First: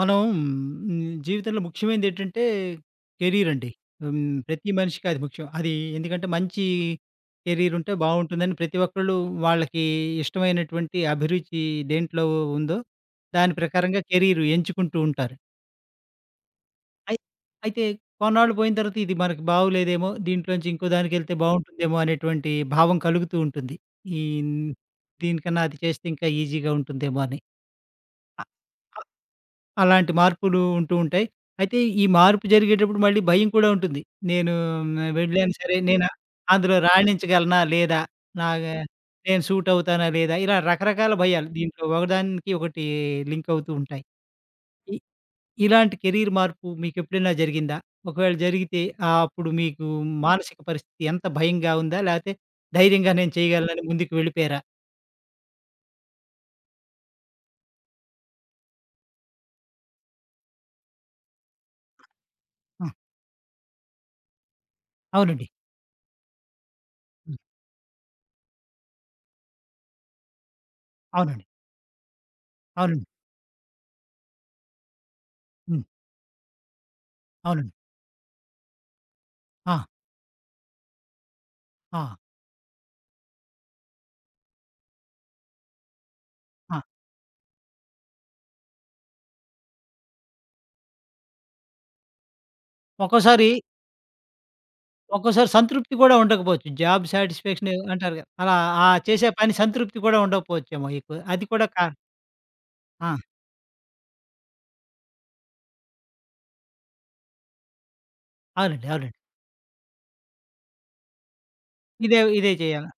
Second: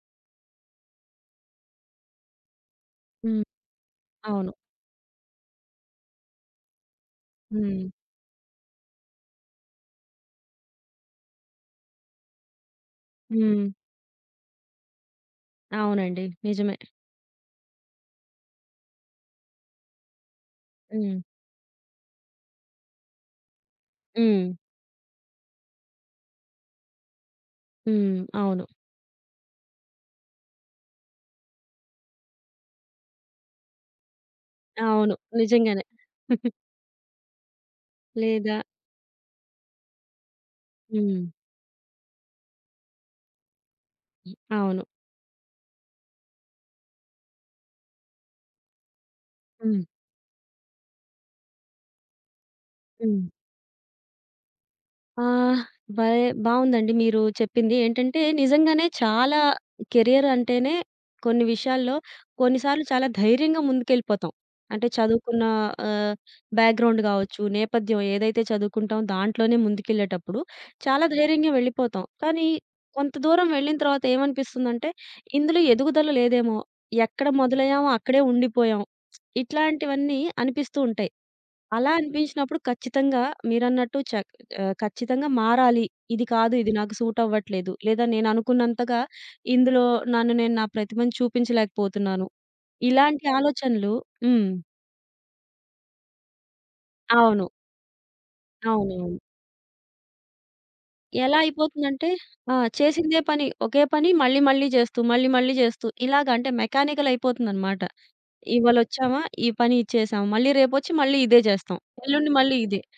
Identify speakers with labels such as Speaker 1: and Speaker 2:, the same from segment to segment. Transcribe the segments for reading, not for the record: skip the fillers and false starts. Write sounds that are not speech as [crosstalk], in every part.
Speaker 1: మనం హ్మ్, జీవితంలో ముఖ్యమైనది ఏంటంటే
Speaker 2: హ్మ్.
Speaker 1: కెరీర్ అండి. హ్మ్,
Speaker 2: అవును.
Speaker 1: ప్రతి మనిషికి అది ముఖ్యం. అది ఎందుకంటే మంచి కెరీర్
Speaker 2: హ్మ్.
Speaker 1: ఉంటే బావుంటుందని ప్రతి ఒక్కళ్ళు వాళ్ళకి ఇష్టమైనటువంటి అభిరుచి దేంట్లో ఉందో దాని
Speaker 2: హ్మ్.
Speaker 1: ప్రకారంగా కెరీర్ ఎంచుకుంటూ ఉంటారు.
Speaker 2: అవునండి. నిజమే.
Speaker 1: అయి అయితే కొన్నాళ్ళు పోయిన తర్వాత ఇది మనకి బాగోలేదేమో, దీంట్లోంచి ఇంకో
Speaker 2: హ్మ్.
Speaker 1: దానికెళ్తే బావుంటుందేమో అనేటువంటి భావం కలుగుతూ ఉంటుంది. ఈ
Speaker 2: హ్మ్.
Speaker 1: దీనికన్నా అది చేస్తే ఇంకా ఈజీగా ఉంటుందేమో అని.
Speaker 2: హ్మ్. అవును.
Speaker 1: అలాంటి మార్పులు ఉంటూ ఉంటాయి. అయితే ఈ మార్పు జరిగేటప్పుడు మళ్ళీ భయం కూడా ఉంటుంది. నేను
Speaker 2: అవును.
Speaker 1: వెళ్ళాను సరే,
Speaker 2: నిజంగానే.
Speaker 1: నేను అందులో రాణించగలనా? లేదా?
Speaker 2: లేదా
Speaker 1: నాగా నేను సూట్ అవుతానా? లేదా? ఇలా రకరకాల
Speaker 2: హ్మ్.
Speaker 1: భయాలు దీంట్లో ఒకదానికి ఒకటి లింక్ అవుతూ ఉంటాయి.
Speaker 2: అవును.
Speaker 1: ఇ ఇలాంటి కెరీర్ మార్పు మీకెప్పుడైనా జరిగిందా? ఒకవేళ జరిగితే అప్పుడు
Speaker 2: హ్మ్.
Speaker 1: మీకు మానసిక పరిస్థితి ఎంత భయంగా ఉందా? లేతే ధైర్యంగా
Speaker 2: హ్మ్.
Speaker 1: నేను చేయగలనని ముందుకు వెళ్ళిపోయారా?
Speaker 2: ఆ! భలే బావుందండి మీరు చెప్పింది. ఏంటంటే నిజంగానే చాలా కెరియర్ అంటేనే కొన్ని విషయాల్లో కొన్నిసార్లు
Speaker 1: ఆ!
Speaker 2: చాలా ధైర్యంగా ముందుకెళ్ళిపోతాం. అంటే చదువుకున్న
Speaker 1: అవునండి.
Speaker 2: ఆహ్, బ్యాక్‌గ్రౌండ్
Speaker 1: హ్మ్.
Speaker 2: గావచ్చు, నేపథ్యం ఏదైతే చదువుకుంటామో దాంట్లోనే ముందుకెళ్ళేటప్పుడు చాలా
Speaker 1: అవునండి.
Speaker 2: ధైర్యంగా వెళ్ళిపోతాం. కానీ
Speaker 1: అవునండి.
Speaker 2: కొంత దూరం వెళ్ళిన తర్వాత ఏమనిపిస్తుందంటే ఇందులో
Speaker 1: హ్మ్.
Speaker 2: ఎదుగుదల లేదేమో, ఎక్కడ
Speaker 1: అవునండి.
Speaker 2: మొదలయ్యామో అక్కడే ఉండిపోయాం.
Speaker 1: ఆ!
Speaker 2: ఇట్లాంటివన్నీ అనిపిస్తూ ఉంటాయి. అలా
Speaker 1: ఆ!
Speaker 2: అనిపించినప్పుడు ఖచ్చితంగా మీరన్నట్టు ఖచ్చితంగా మారాలి. ఇది కాదు, ఇది
Speaker 1: ఆ!
Speaker 2: నాకు సూట్ అవ్వట్లేదు. లేదా నేననుకున్నంతగా ఇందులో నన్ను నేను నా ప్రతిభను చూపించలేకపోతున్నాను. ఇలాంటి
Speaker 1: ఒక్కోసారి
Speaker 2: ఆలోచనలు హ్మ్.
Speaker 1: ఒక్కోసారి సంతృప్తి కూడా ఉండకపోవచ్చు. జాబ్
Speaker 2: అవును.
Speaker 1: సాటిస్ఫాక్షన్ అంటారు కదా! అలా ఆ
Speaker 2: అవునవును.
Speaker 1: చేసే పని సంతృప్తి కూడా ఉండకపోవచ్చేమో ఎక్కువ.
Speaker 2: ఎలా
Speaker 1: అది కూడా కా.
Speaker 2: అయిపోతుందంటే ఆ!
Speaker 1: ఆ!
Speaker 2: చేసిందే పని. ఒకే పని మళ్ళీ మళ్ళీ చేస్తూ, మళ్ళీ మళ్ళీ చేస్తూ ఇలాగ అంటే మెకానికల్ అయిపోతుందనమాట.
Speaker 1: అవునండి. అవునండి.
Speaker 2: ఇవాళొచ్చామా, ఈ పని ఇచ్చేసాం. మళ్ళీ రేపొచ్చి మళ్ళీ ఇదే చేస్తాం.
Speaker 1: ఇదే
Speaker 2: ఎల్లుండి
Speaker 1: ఇదే
Speaker 2: మళ్ళీ ఇదే.
Speaker 1: చేయాలా?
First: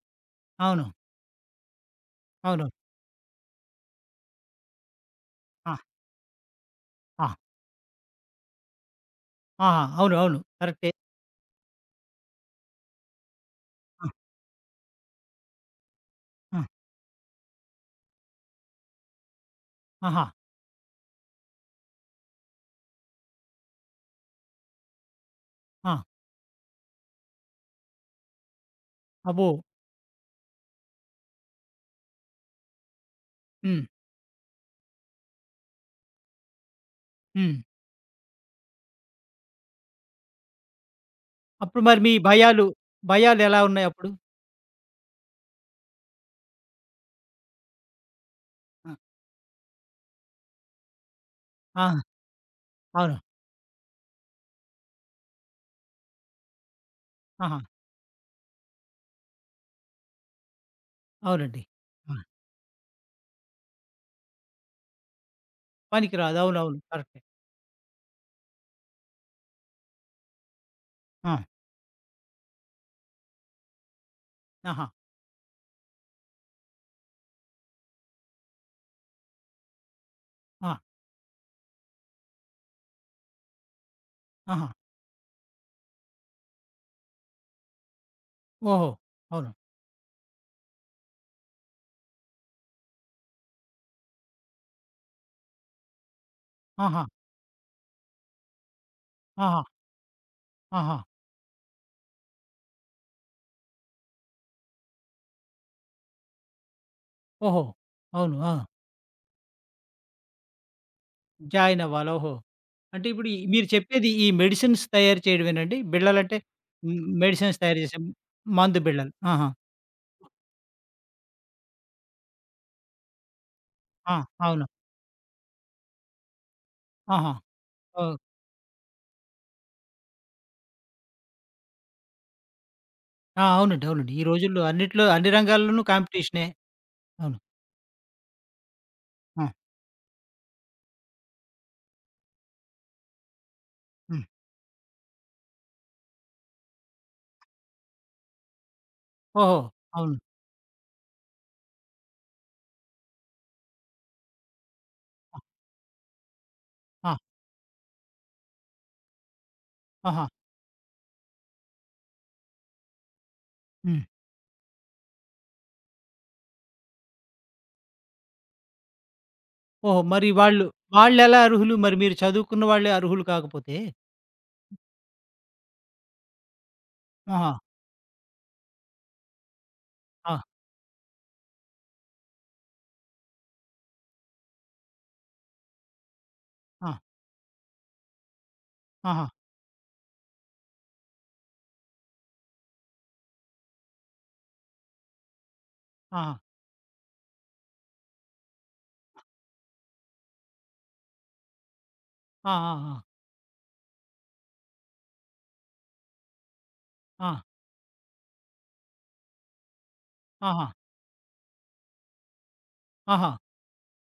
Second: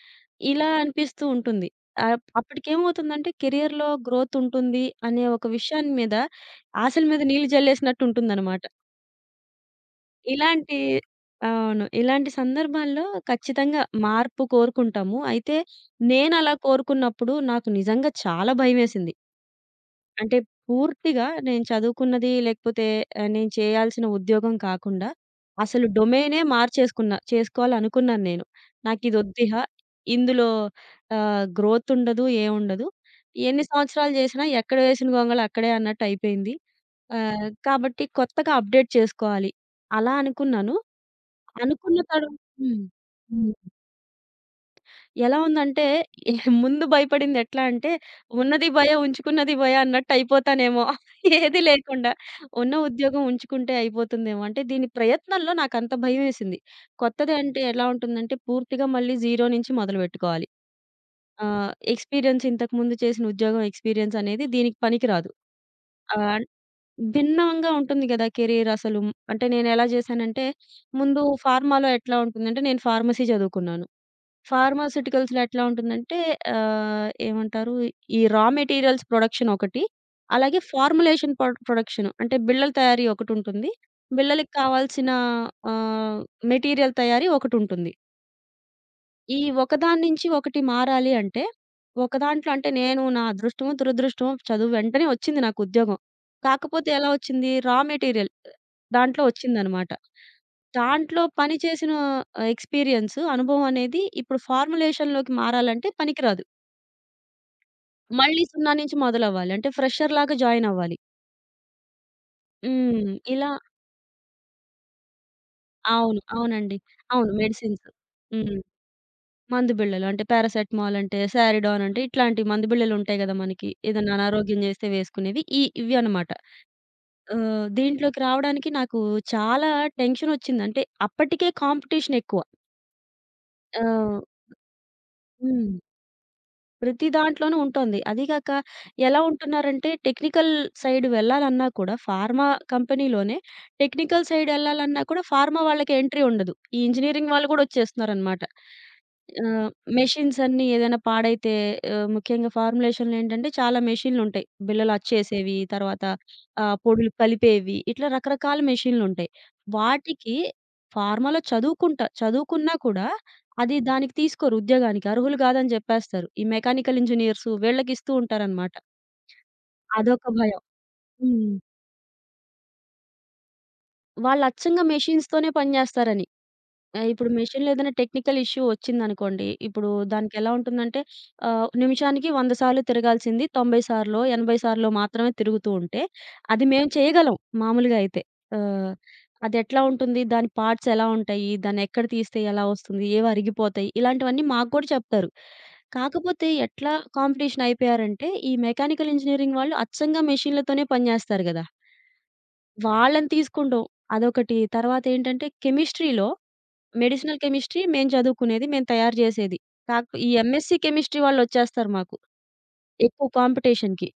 Speaker 2: ఇలా
Speaker 1: అవును.
Speaker 2: అనిపిస్తూ ఉంటుంది.
Speaker 1: అవును.
Speaker 2: అప్పటికేమవుతుందంటే కెరియర్‌లో గ్రోత్ ఉంటుంది అనే ఒక
Speaker 1: ఆ!
Speaker 2: విషయాన్ని మీద ఆశల మీద
Speaker 1: ఆ!
Speaker 2: నీళ్లు జల్లేసినట్టు ఉంటుందనమాట.
Speaker 1: ఆహా! అవును. అవును.
Speaker 2: ఇలాంటి
Speaker 1: కరెక్టే.
Speaker 2: అవును. ఇలాంటి సందర్భాల్లో ఖచ్చితంగా
Speaker 1: ఆ!
Speaker 2: మార్పు కోరుకుంటాము. అయితే నేనలా
Speaker 1: ఆ!
Speaker 2: కోరుకున్నప్పుడు నాకు నిజంగా చాలా భయమేసింది.
Speaker 1: ఆహా!
Speaker 2: అంటే పూర్తిగా నేను చదువుకున్నది లేకపోతే నేను చేయాల్సిన ఉద్యోగం కాకుండా, అసలు
Speaker 1: ఆ!
Speaker 2: డొమైనే మార్చేసుకున్నా. చేసుకోవాలనుకున్నాను నేను.
Speaker 1: అబ్బో!
Speaker 2: నాకిదొద్దిహా, ఇందులో గ్రోత్ ఉండదు, ఏముండదు. ఎన్ని
Speaker 1: హ్మ్.
Speaker 2: సంవత్సరాలు చేసినా ఎక్కడ వేసిన గొంగళి అక్కడే అన్నట్టయిపోయింది.
Speaker 1: హ్మ్.
Speaker 2: కాబట్టి కొత్తగా అప్‌డేట్ చేసుకోవాలి. అలా అనుకున్నాను.
Speaker 1: అప్పుడు
Speaker 2: అనుకున్న
Speaker 1: మరి మీ
Speaker 2: తర్వా
Speaker 1: భయాలు,
Speaker 2: హ్మ్.
Speaker 1: భయాలెలా ఉన్నాయి అప్పుడు?
Speaker 2: ఎలా ఉందంటే, ఏ- ముందు భయపడింది ఎట్లా అంటే, ఉన్నది
Speaker 1: ఆ!
Speaker 2: భయే, ఉంచుకున్నది భయే అన్నట్టయిపోతానేమో. [laughs] ఏది
Speaker 1: ఆహా!
Speaker 2: లేకుండా. ఉన్న
Speaker 1: అవును.
Speaker 2: ఉద్యోగం ఉంచుకుంటే అయిపోతుందేమో. అంటే దీని ప్రయత్నంలో నాకంత భయమేసింది. కొత్తది
Speaker 1: ఆహా!
Speaker 2: అంటే ఎలా ఉంటుందంటే, పూర్తిగా మళ్ళీ జీరో నుంచి మొదలుపెట్టుకోవాలి.
Speaker 1: అవునండి. ఆ!
Speaker 2: ఎక్స్‌పీరియన్స్ ఇంతకుముందు చేసిన ఉద్యోగం ఎక్స్‌పీరియన్స్ అనేది దీనికి పనికిరాదు.
Speaker 1: పనికిరాదు.
Speaker 2: ఆహ్,
Speaker 1: అవునవును. కరెక్టే.
Speaker 2: భిన్నంగా ఉంటుంది గదా! కెరీర్ అసలు. అంటే నేనెలా జేశానంటే, ముందు
Speaker 1: ఆ!
Speaker 2: ఫార్మాలో ఎట్లా ఉంటుందంటే, నేను ఫార్మసీ చదువుకున్నాను.
Speaker 1: ఆహా!
Speaker 2: ఫార్మాస్యూటికల్స్‌లో ఎట్లా ఉంటుందంటే ఏమంటారు ఈ రా మెటీరియల్స్ ప్రొడక్షన్ ఒకటి. అలాగే
Speaker 1: ఆ!
Speaker 2: ఫార్ములేషన్ ప్రొడక్షన్ అంటే బిళ్ళల తయారీ ఒకటుంటుంది. బిళ్ళలకి
Speaker 1: ఆహా!
Speaker 2: కావాల్సిన ఆహ్, మెటీరియల్ తయారీ ఒకటుంటుంది.
Speaker 1: ఓహో!
Speaker 2: ఈ
Speaker 1: అవును.
Speaker 2: ఒకదాని నుంచి ఒకటి మారాలి అంటే, ఒక దాంట్లో అంటే నేను నా అదృష్టమో, దురదృష్టమో చదువు వెంటనే వచ్చింది నాకు ఉద్యోగం. కాకపోతే
Speaker 1: ఆహా!
Speaker 2: ఎలా వచ్చింది రా మెటీరియల్. దాంట్లో
Speaker 1: ఆహా!
Speaker 2: ఒచ్చిందనమాట.
Speaker 1: ఆహా!
Speaker 2: దాంట్లో పని చేసిన ఎక్స్‌పీరియన్స్, అనుభవం అనేది ఇప్పుడు ఫార్ములేషన్‌లోకి మారాలంటే పనికిరాదు.
Speaker 1: ఓహో! అవును.
Speaker 2: మళ్ళీ
Speaker 1: ఆ!
Speaker 2: సున్నా నుంచి మొదలవ్వాలి. అంటే ఫ్రెషర్‌లాగా జాయినవ్వాలి.
Speaker 1: జాయిన్ అవ్వాలి. ఓహో! అంటే
Speaker 2: హ్మ్.
Speaker 1: ఇప్పుడు ఈ
Speaker 2: ఇలా
Speaker 1: మీరు చెప్పేది ఈ మెడిసిన్స్ తయారు చేయడమేనండి?
Speaker 2: అవును.
Speaker 1: బిళ్ళలంటే
Speaker 2: అవునండి.
Speaker 1: హ్మ్,
Speaker 2: అవును.
Speaker 1: మెడిసిన్స్ తయారు
Speaker 2: మెడిసిన్స్.
Speaker 1: చేసే
Speaker 2: హ్మ్.
Speaker 1: మందు బిళ్ళలు. ఆహా!
Speaker 2: మందు బిళ్ళలు. అంటే పారాసెటమాల్ అంటే, సారిడాన్ అంటే ఇట్లాంటి మందు బిళ్ళలుంటాయి గదా! మనకి. ఏదైనా
Speaker 1: ఆ!
Speaker 2: అనారోగ్యం
Speaker 1: అవును.
Speaker 2: జేస్తే వేసుకునేవి. ఇవి అనమాట.
Speaker 1: ఆహా!
Speaker 2: దీంట్లోకి
Speaker 1: ఓహ్!
Speaker 2: రావడానికి నాకు చాలా టెన్షనొచ్చింది. అంటే అప్పటికే కాంపిటీషనెక్కువ.
Speaker 1: ఆ!
Speaker 2: ఆ!
Speaker 1: అవునండి. అవునండి. ఈ రోజుల్లో అన్నిట్లో అన్ని
Speaker 2: హ్మ్.
Speaker 1: రంగాల్లోనూ కాంపిటీషనే.
Speaker 2: ప్రతి
Speaker 1: అవును.
Speaker 2: దాంట్లోనూ ఉంటోంది. అదీగాక ఎలా
Speaker 1: ఆ!
Speaker 2: ఉంటున్నారంటే టెక్నికల్ సైడ్ వెళ్ళాలన్నా కూడా ఫార్మా కంపెనీలోనే
Speaker 1: హ్మ్.
Speaker 2: టెక్నికల్ సైడ్ ఎళ్ళాలన్నా కూడా ఫార్మా వాళ్ళకి ఎంట్రీ ఉండదు. ఈ ఇంజినీరింగ్ వాళ్ళు గూడా వచ్చేస్తున్నారనమాట.
Speaker 1: ఓహో!
Speaker 2: ఆహ్,
Speaker 1: అవును.
Speaker 2: మెషిన్స్ అన్నీ ఏదైనా పాడైతే ముఖ్యంగా ఫార్ములేషన్‌లేంటంటే చాలా మెషిన్‌లుంటాయి. బిళ్ళలు
Speaker 1: ఆ!
Speaker 2: అచ్చేసేవి, తర్వాత పొడులు
Speaker 1: ఆ!
Speaker 2: కలిపేవి, ఇట్లా రకరకాల మెషిన్‌లుంటాయి.
Speaker 1: ఆహా!
Speaker 2: వాటికి ఫార్మాలో చదువుకున్నా కూడా అది
Speaker 1: హ్మ్.
Speaker 2: దానికి తీసుకోరు ఉద్యోగానికి. అర్హులు కాదని జెప్పేస్తారు. ఈ మెకానికల్ ఇంజినీర్సు వీళ్ళకిస్తూ ఉంటారనమాట.
Speaker 1: ఓహో!
Speaker 2: అదొక
Speaker 1: మరి
Speaker 2: భయం.
Speaker 1: వాళ్ళు వాళ్ళెలా
Speaker 2: హ్మ్.
Speaker 1: అర్హులు? మరి మీరు చదువుకున్న వాళ్ళే అర్హులు కాకపోతే?
Speaker 2: వాళ్ళచ్చంగా మెషిన్స్‌తోనే పని జేస్తారని. ఆ! ఇప్పుడు
Speaker 1: ఆహా!
Speaker 2: మెషిన్‌లో ఏదైనా టెక్నికల్ ఇష్యూ వచ్చిందనుకోండి. ఇప్పుడు
Speaker 1: ఆ!
Speaker 2: దానికెలా ఉంటుందంటే నిమిషానికి 100 సార్లు తిరగాల్సింది 90 సార్లో, 80 సార్లో మాత్రమే తిరుగుతూ ఉంటే, అది మేము
Speaker 1: ఆ!
Speaker 2: చేయగలం మామూలుగా అయితే. ఆహ్,
Speaker 1: ఆహా!
Speaker 2: అదెట్లా ఉంటుంది? దాని పార్ట్స్ ఎలా ఉంటాయి? దాన్నెక్కడ తీస్తే ఎలా వస్తుంది? ఏవి అరిగిపోతాయి? ఇలాంటివన్నీ మాకు కూడా చెప్తారు.
Speaker 1: ఆహా!
Speaker 2: కాకపోతే ఎట్లా కాంపిటీషన్ అయిపోయారంటే, ఈ మెకానికల్ ఇంజినీరింగ్ వాళ్ళు అచ్చంగా మెషిన్‌లతోనే పని జేస్తారు గదా!
Speaker 1: ఆ! ఆ!
Speaker 2: వాళ్ళని తీసుకుంటాం అదొకటి. తర్వాతేంటంటే కెమిస్ట్రీలో
Speaker 1: ఆ! ఆ!
Speaker 2: మెడిసినల్ కెమిస్ట్రీ మేము చదువుకునేది. మేము తయారు జేసేది. ఈ
Speaker 1: ఆహా!
Speaker 2: ఎంఎస్‌సి కెమిస్ట్రీ వాళ్ళొచ్చేస్తారు మాకు. ఎక్కువ
Speaker 1: ఆహా!
Speaker 2: కాంపిటీషన్‌కి.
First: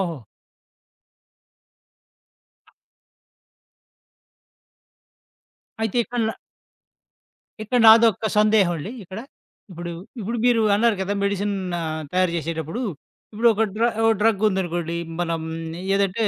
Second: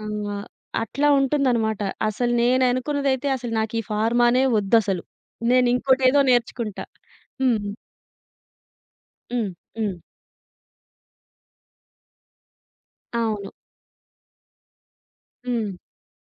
Speaker 1: ఓహో!
Speaker 2: ఆహ్, అట్లా ఉంటుందనమాట. అసలు నేననుకున్నదైతే అసలు నాకు ఈ ఫార్మానే వద్దసలు.
Speaker 1: అయితే
Speaker 2: నేనింకోటేదో
Speaker 1: ఇక్కడ
Speaker 2: నేర్చుకుంటా. హ్మ్.
Speaker 1: ఇక్కడ నాదొక్క సందేహం అండి ఇక్కడ.
Speaker 2: హ్మ్.
Speaker 1: ఇప్పుడు,
Speaker 2: హ్మ్.
Speaker 1: ఇప్పుడు మీరు అన్నారు కదా! మెడిసిన్ తయారు చేసేటప్పుడు ఇప్పుడు
Speaker 2: అవును.
Speaker 1: ఒక డ్ర ఓ డ్రగ్ ఉందనుకోండి. మనం
Speaker 2: హ్మ్.
Speaker 1: ఏదంటే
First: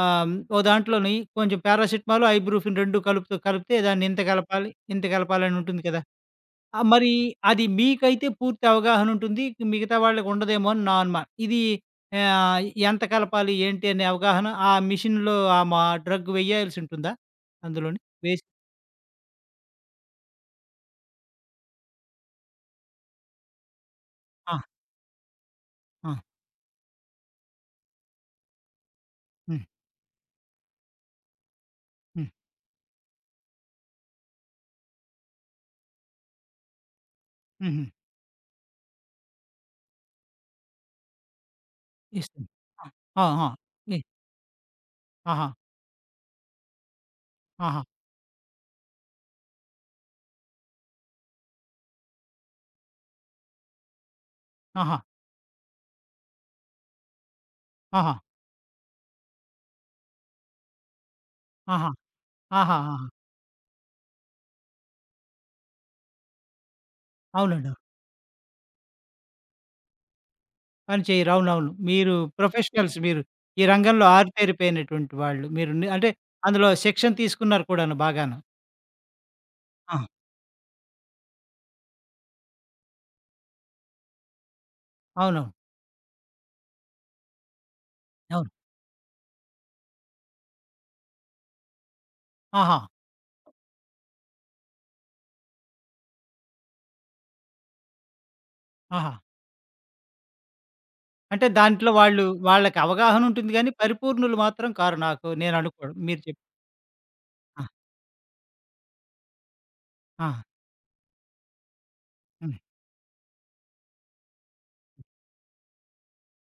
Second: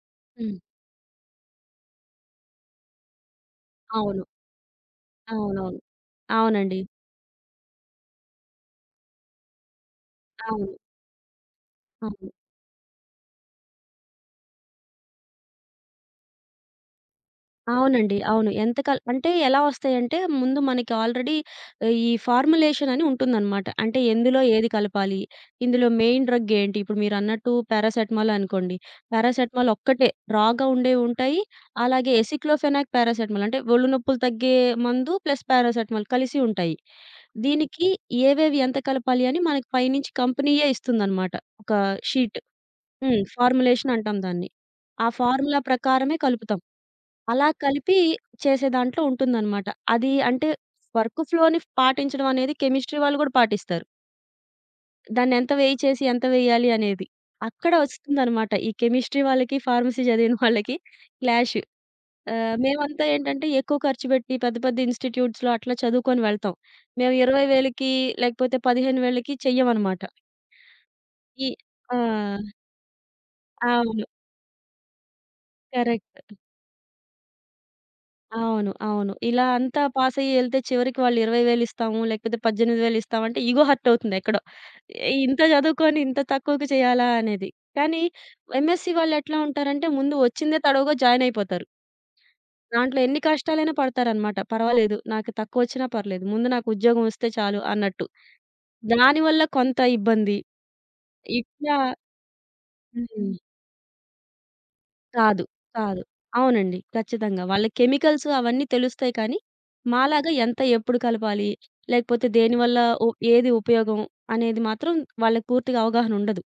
Speaker 2: హ్మ్.
Speaker 1: ఓ దాంట్లోని కొంచెం పారాసిటమాల్, ఐబ్రూఫిన్ 2 కలుపుతూ కలిపితే దాన్ని ఇంత
Speaker 2: అవును.
Speaker 1: కలపాలి, ఇంత కలపాలని
Speaker 2: అవునవును.
Speaker 1: ఉంటుంది కదా!
Speaker 2: అవునండి.
Speaker 1: మరి అది మీకైతే పూర్తి అవగాహన ఉంటుంది. మిగతా వాళ్ళకి ఉండదేమో
Speaker 2: అవును.
Speaker 1: అని నా అనుమానం. ఇది
Speaker 2: అవును.
Speaker 1: ఆహ్, ఎంత కలపాలి ఏంటి అనే అవగాహన ఆ మిషన్‌లో ఆ మా డ్రగ్ వేయాల్సి ఉంటుందా అందులోని?
Speaker 2: అవునండి.
Speaker 1: వేసి
Speaker 2: అవును. ఎంత కాల్ అంటే ఎలా వస్తాయంటే ముందు మనకి ఆల్రెడీ ఈ ఫార్ములేషన్ అని ఉంటుందనమాట. అంటే ఎందులో
Speaker 1: ఆ!
Speaker 2: ఏది కలపాలి? ఇందులో
Speaker 1: ఆ!
Speaker 2: మెయిన్ డ్రగ్ ఏంటి? ఇప్పుడు మీరన్నట్టు పారాసెటమాల్ అనుకోండి.
Speaker 1: హ్మ్.
Speaker 2: పారాసెటమాల్ ఒక్కటే రాగా ఉండేవి ఉంటాయి. అలాగే
Speaker 1: హ్మ్.
Speaker 2: ఎసిక్లోఫెనాక్, పారాసెటమాల్ అంటే ఒళ్ళు నొప్పులు తగ్గే మందు ప్లస్ పారాసెటమాల్ కలిసి ఉంటాయి.
Speaker 1: హుహు.
Speaker 2: దీనికి ఏవేవి ఎంత కలపాలి అని మనకి పైనుంచి కంపెనీయే ఇస్తుందనమాట. ఒక షీట్.
Speaker 1: ఇస్తుంది.
Speaker 2: హ్మ్.
Speaker 1: ఆ! ఆ! ఆ!
Speaker 2: ఫార్ములేషన్
Speaker 1: ఏ
Speaker 2: అంటాం దాన్ని. ఆ
Speaker 1: ఆహా!
Speaker 2: ఫార్ములా ప్రకారమే కలుపుతాం. అలా
Speaker 1: ఆహా!
Speaker 2: కలిపి చేసే దాంట్లో ఉంటుందనమాట. అది అంటే వర్క్ ఫ్లోని పాటించడం అనేది కెమిస్ట్రీ వాళ్ళు గూడా పాటిస్తారు.
Speaker 1: ఆహా!
Speaker 2: దాన్ని ఎంత వేయి చేసి ఎంత వేయాలి అనేది. అక్కడ
Speaker 1: ఆహా!
Speaker 2: వస్తుందనమాట ఈ కెమిస్ట్రీ వాళ్ళకి, ఫార్మసీ చదివిన వాళ్ళకి క్లాష్.
Speaker 1: ఆహా! ఆహా!
Speaker 2: మేమంతా
Speaker 1: ఆహా!
Speaker 2: ఏంటంటే ఎక్కువ ఖర్చు పెట్టి పెద్ద పెద్ద ఇన్‌స్టిట్యూట్స్‌లో అట్లా చదువుకొని వెళ్తాం. మేము
Speaker 1: అవునండి. అవును.
Speaker 2: 20,000కి లేకపోతే 15,000కి చెయ్యమనమాట.
Speaker 1: పని చేయరు.
Speaker 2: ఈ
Speaker 1: అవునవును.
Speaker 2: ఆ!
Speaker 1: మీరు ప్రొఫెషనల్స్ మీరు. ఈ
Speaker 2: అవును.
Speaker 1: రంగంలో ఆరితేరిపోయినటువంటి వాళ్ళు. మీరు ని అంటే
Speaker 2: కరెక్ట్.
Speaker 1: అందులో శిక్షణ తీసుకున్నారు కూడాను బాగాను.
Speaker 2: అవును. అవును. ఇలా అంతా
Speaker 1: ఆ!
Speaker 2: పాసయ్యి ఎళ్తే చివరికి వాళ్ళు 20,000 ఇస్తాము, లేకపోతే 18,000 ఇస్తామంటే ఇగో హర్ట్ అవుతుంది ఎక్కడో. "ఏ, ఇంత
Speaker 1: అవునవును.
Speaker 2: చదువుకొని ఇంత తక్కువకి చేయాలా అనేది. కానీ
Speaker 1: అవును.
Speaker 2: ఎంఎస్‌సి వాళ్ళెట్లా ఉంటారంటే ముందు వచ్చిందే తడవుగా జాయిన్ అయిపోతారు.
Speaker 1: ఆహా!
Speaker 2: దాంట్లో ఎన్ని కష్టాలైనా పడతారనమాట. పర్వాలేదు నాకు తక్కువొచ్చినా పర్లేదు. ముందు నాకు ఉద్యోగం వస్తే చాలు అన్నట్టు.
Speaker 1: ఆహా!
Speaker 2: దానివల్ల కొంత ఇబ్బంది.
Speaker 1: అంటే
Speaker 2: ఇట్లా
Speaker 1: దాంట్లో వాళ్ళు వాళ్ళకి అవగాహన
Speaker 2: హ్మ్.
Speaker 1: ఉంటుంది గానీ, పరిపూర్ణులు మాత్రం కారు నాకు
Speaker 2: కాదు.
Speaker 1: నేను అనుకోవడం.
Speaker 2: కాదు.
Speaker 1: మీరు చెప్
Speaker 2: అవునండి. ఖచ్చితంగా.
Speaker 1: ఆ!
Speaker 2: వాళ్ళ కెమికల్స్ అవన్నీ తెలుస్తాయి కానీ,
Speaker 1: ఆ!
Speaker 2: మాలాగా ఎంత ఎప్పుడు కలపాలి? లేకపోతే
Speaker 1: హ్మ్.
Speaker 2: దేనివల్ల ఉ ఏది ఉపయోగం? అనేది మాత్రం వాళ్ళకి పూర్తిగా అవగాహన ఉండదు.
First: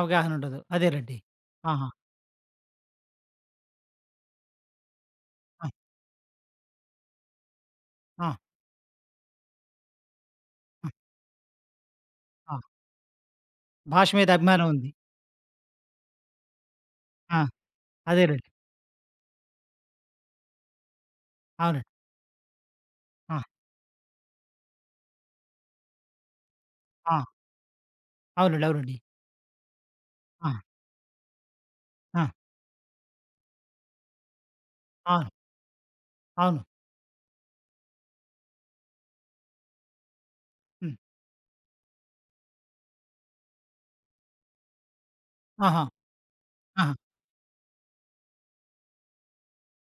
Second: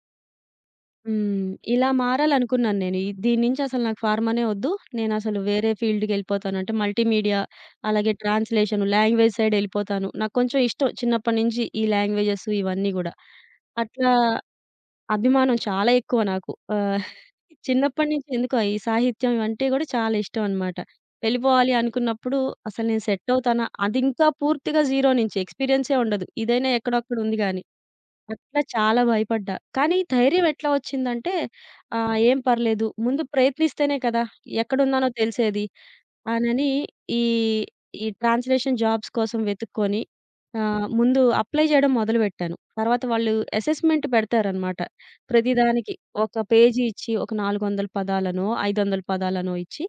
Speaker 1: అవగాహన ఉండదు. అదేనండి.
Speaker 2: హ్మ్. ఇలా
Speaker 1: ఆహా!
Speaker 2: మారాలనుకున్నాను నేను. ఈ దీని నుంచి అసలు నాకు ఫార్మానే వద్దు. నేనసలు
Speaker 1: ఆ!
Speaker 2: వేరే ఫీల్డ్‌కెళ్ళిపోతాను. అంటే మల్టీమీడియా, అలాగే
Speaker 1: ఆ!
Speaker 2: ట్రాన్స్‌లేషన్, లాంగ్వేజ్ సైడ్ ఎళ్ళిపోతాను. నాకు కొంచెం
Speaker 1: ఆ!
Speaker 2: ఇష్టం చిన్నప్పటి నుంచి ఈ లాంగ్వేజెస్
Speaker 1: ఆ!
Speaker 2: ఇవన్నీ గూడా.
Speaker 1: భాష
Speaker 2: అట్లా
Speaker 1: మీద అభిమానం ఉంది.
Speaker 2: అభిమానం చాలా ఎక్కువ నాకు. ఆహ్
Speaker 1: ఆ!
Speaker 2: చిన్నప్పటి నుంచి
Speaker 1: అదేనండి.
Speaker 2: ఎందుకో ఈ సాహిత్యం ఇవంటే గూడా చాలా ఇష్టం అనమాట. వెళ్ళిపోవాలి
Speaker 1: అవునండి.
Speaker 2: అనుకున్నప్పుడు అసలు నేను సెట్
Speaker 1: ఆ!
Speaker 2: అవుతానా? అది ఇంకా పూర్తిగా జీరో నుంచి ఎక్స్‌పీరియన్సే ఉండదు. ఇదైనా ఎక్కడొక్కడ
Speaker 1: ఆ!
Speaker 2: ఉంది గానీ. అట్లా
Speaker 1: అవునండి. అవునండి.
Speaker 2: చాలా భయపడ్డా. కానీ ధైర్యం
Speaker 1: ఆ!
Speaker 2: ఎట్లా వచ్చిందంటే
Speaker 1: ఆ!
Speaker 2: ఏం పర్లేదు ముందు ప్రయత్నిస్తేనే కదా! ఎక్కడున్నానో
Speaker 1: ఆ!
Speaker 2: తెలిసేది.
Speaker 1: అవును.
Speaker 2: అనని ఈ, ఈ ట్రాన్స్‌లేషన్ జాబ్స్ కోసం వెతుక్కొని
Speaker 1: హ్మ్.
Speaker 2: ముందు అప్లై చేయడం మొదలుపెట్టాను. తర్వాత వాళ్ళు అసెస్‌మెంట్ పెడతారనమాట.
Speaker 1: ఆహా!
Speaker 2: ప్రతిదానికి ఒక పేజీ
Speaker 1: ఆహా!
Speaker 2: ఇచ్చి ఒక 400 పదాలనో, 500 పదాలనో ఇచ్చి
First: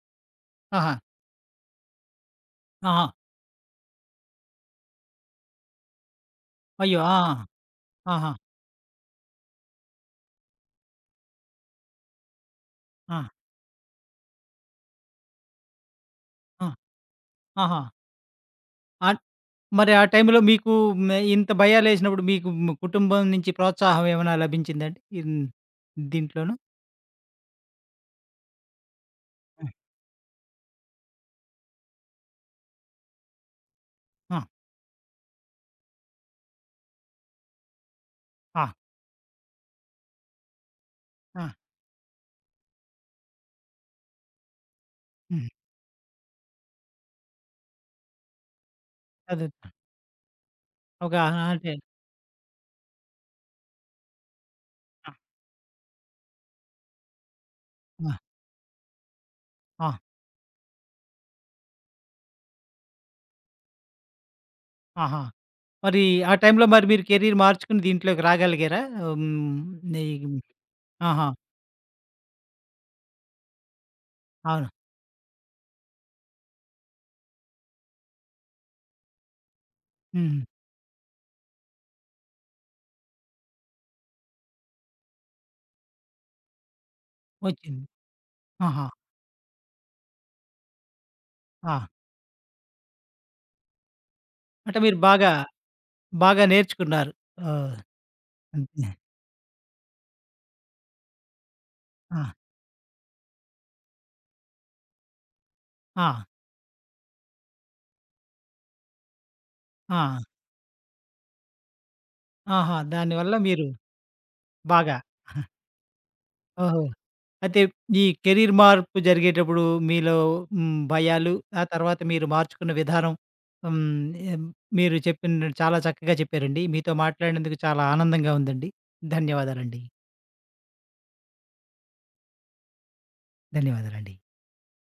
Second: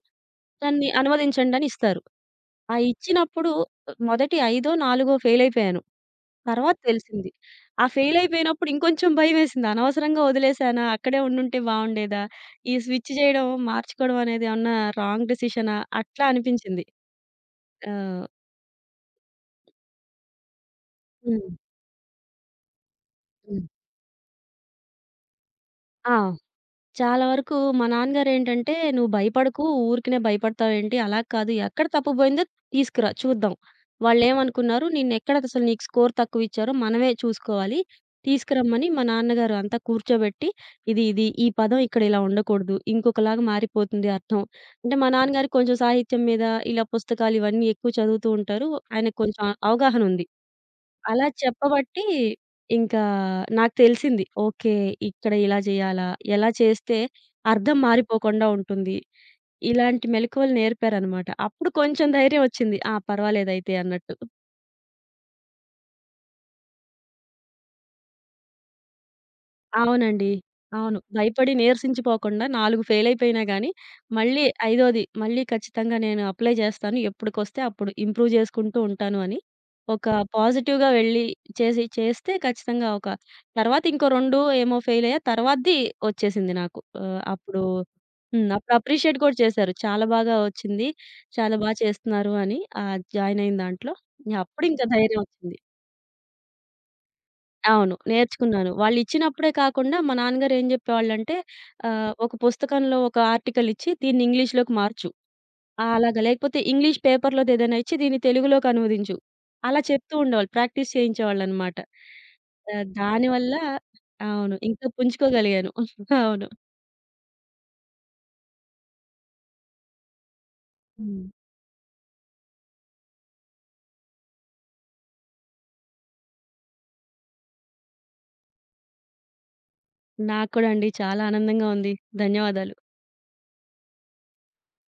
Speaker 2: దాన్ని
Speaker 1: ఆహా!
Speaker 2: అనువదించండని ఇస్తారు. ఆ
Speaker 1: ఆహా!
Speaker 2: ఇచ్చినప్పుడు మొదటి ఐదో, నాలుగో ఫెయిల్ అయిపోయాను. తర్వాత
Speaker 1: అయ్యో! ఆ!
Speaker 2: తెలిసింది. ఆ ఫెయిల్
Speaker 1: ఆహా!
Speaker 2: అయిపోయినప్పుడు ఇంకొంచెం భయమేసింది. అనవసరంగా వదిలేసానా? అక్కడే ఉండుంటే బావుండేదా? ఈ స్విచ్
Speaker 1: ఆ!
Speaker 2: చేయడం, మార్చుకోవడం అనేది ఏమన్నా రాంగ్ డెసిషనా? అట్లా
Speaker 1: ఆ!
Speaker 2: అనిపించింది.
Speaker 1: ఆహా!
Speaker 2: ఆహ్,
Speaker 1: అన్ మరి ఆ టైంలో మీకు మే
Speaker 2: హ్మ్.
Speaker 1: ఇంత భయాలేసినప్పుడు మీకు కుటుంబం నుంచి
Speaker 2: హ్మ్.
Speaker 1: ప్రోత్సాహం ఏమైనా లభించిందండి? ఇన్
Speaker 2: ఆ!
Speaker 1: దీంట్లోను?
Speaker 2: చాలా వరకు మా నాన్నగారేంటంటే, "నువ్వు భయపడకు,
Speaker 1: ఆ!
Speaker 2: ఊరికినే భయపడతావేంటి? అలా కాదు, ఎక్కడ తప్పు పోయిందో తీసుకురా చూద్దాం.
Speaker 1: ఆ!
Speaker 2: వాళ్ళేమనుకున్నారు, నిన్నెక్కడ అసలు నీకు స్కోర్ తక్కువిచ్చారో మనమే చూసుకోవాలి. తీసుకురమ్మని" మా నాన్నగారు అంతా కూర్చోబెట్టి, "ఇది, ఇది
Speaker 1: ఆ!
Speaker 2: ఈ పదం ఇక్కడ ఇలా ఉండకూడదు. ఇంకొకలాగా మారిపోతుంది అర్థం." అంటే మా
Speaker 1: హ్మ్.
Speaker 2: నాన్నగారికి కొంచెం సాహిత్యం మీద ఇలా పుస్తకాలు ఇవన్నీ ఎక్కువ చదువుతూ ఉంటారు. ఆయనకు కొంచెం
Speaker 1: అదే.
Speaker 2: అవగాహనుంది.
Speaker 1: ఒక
Speaker 2: అలా
Speaker 1: అంటే
Speaker 2: చెప్పబట్టి ఇంకా నాకు తెలిసింది. ఓకే.
Speaker 1: ఆ!
Speaker 2: ఇక్కడ ఇలా జేయాలా? ఎలా చేస్తే అర్థం
Speaker 1: ఆ!
Speaker 2: మారిపోకుండా ఉంటుంది.
Speaker 1: ఆ!
Speaker 2: ఇలాంటి మెళకువలు నేర్పారనమాట. అప్పుడు కొంచెం ధైర్యం ఒచ్చింది. ఆ! పర్వాలేదయితే అన్నట్టు.
Speaker 1: ఆహా! మరి ఆ టైంలో మరి మీరు కెరీర్ మార్చుకుని దీంట్లోకి రాగలిగారా? హ్మ్. నీ
Speaker 2: అవునండి. అవును.
Speaker 1: ఆహా!
Speaker 2: భయపడి నీరసించిపోకుండా 4 ఫెయిలయిపోయినా గాని, మళ్ళీ
Speaker 1: అవును.
Speaker 2: ఐదోది మళ్ళీ ఖచ్చితంగా నేను అప్లై చేస్తాను. ఎప్పుడుకొస్తే అప్పుడు ఇంప్రూవ్ చేసుకుంటూ ఉంటాను అని ఒక
Speaker 1: హ్మ్.
Speaker 2: పాజిటివ్‌గా వెళ్ళి చేసి చేస్తే ఖచ్చితంగా ఒక తర్వాత ఇంకో 2 ఏమో ఫెయిలయ్యా. తర్వాతది వచ్చేసింది నాకు. ఆహ్, అప్పుడు
Speaker 1: వచ్చింది.
Speaker 2: హ్మ్. అప్పుడు
Speaker 1: ఆహా!
Speaker 2: అప్రిషియేట్ కూడా చేశారు. చాలా బాగా వచ్చింది. చాలా బా
Speaker 1: ఆ!
Speaker 2: చేస్తున్నారు అని. ఆహ్, జాయినయిన దాంట్లో.
Speaker 1: అంటే
Speaker 2: అప్పుడింక
Speaker 1: మీరు
Speaker 2: ధైర్యం
Speaker 1: బాగా,
Speaker 2: వచ్చింది.
Speaker 1: బాగా నేర్చుకున్నారు. ఓహ్!
Speaker 2: అవును. నేర్చుకున్నాను.
Speaker 1: అంతే.
Speaker 2: వాళ్ళిచ్చినప్పుడే కాకుండా మా నాన్నగారు ఏం జెప్పేవాళ్ళంటే ఒక
Speaker 1: ఆ!
Speaker 2: పుస్తకంలో ఒక ఆర్టికల్ ఇచ్చి దీన్ని ఇంగ్లీష్‌లోకి మార్చు. ఆ! అలాగా
Speaker 1: ఆ!
Speaker 2: లేకపోతే ఇంగ్లీష్ పేపర్‌లోదేదైనా ఇచ్చి దీన్ని తెలుగులోకి అనువదించు. అలా
Speaker 1: ఆ!
Speaker 2: చెప్తూ ఉండేవాళ్ళు. ప్రాక్టీస్ చేయించేవాళ్ళనమాట.
Speaker 1: ఆహా! దానివల్ల
Speaker 2: దానివల్ల
Speaker 1: మీరు
Speaker 2: అవును. ఇంకా
Speaker 1: బాగా [laughs]
Speaker 2: పుంజుకోగలిగాను. [laughs] అవును.
Speaker 1: ఓహో! అయితే ఈ కెరీర్ మార్పు జరిగేటప్పుడు మీలో హ్మ్,
Speaker 2: హ్మ్.
Speaker 1: భయాలు, ఆ తర్వాత మీరు మార్చుకున్న విధానం, హ్మ్, ఎం మీరు చెప్పిన చాలా చక్కగా చెప్పారండి. మీతో మాట్లాడినందుకు చాలా ఆనందంగా ఉందండి. ధన్యవాదాలండి.
Speaker 2: నాకు కూడా అండి చాలా ఆనందంగా ఉంది. ధన్యవాదాలు.
Speaker 1: ధన్యవాదాలండి.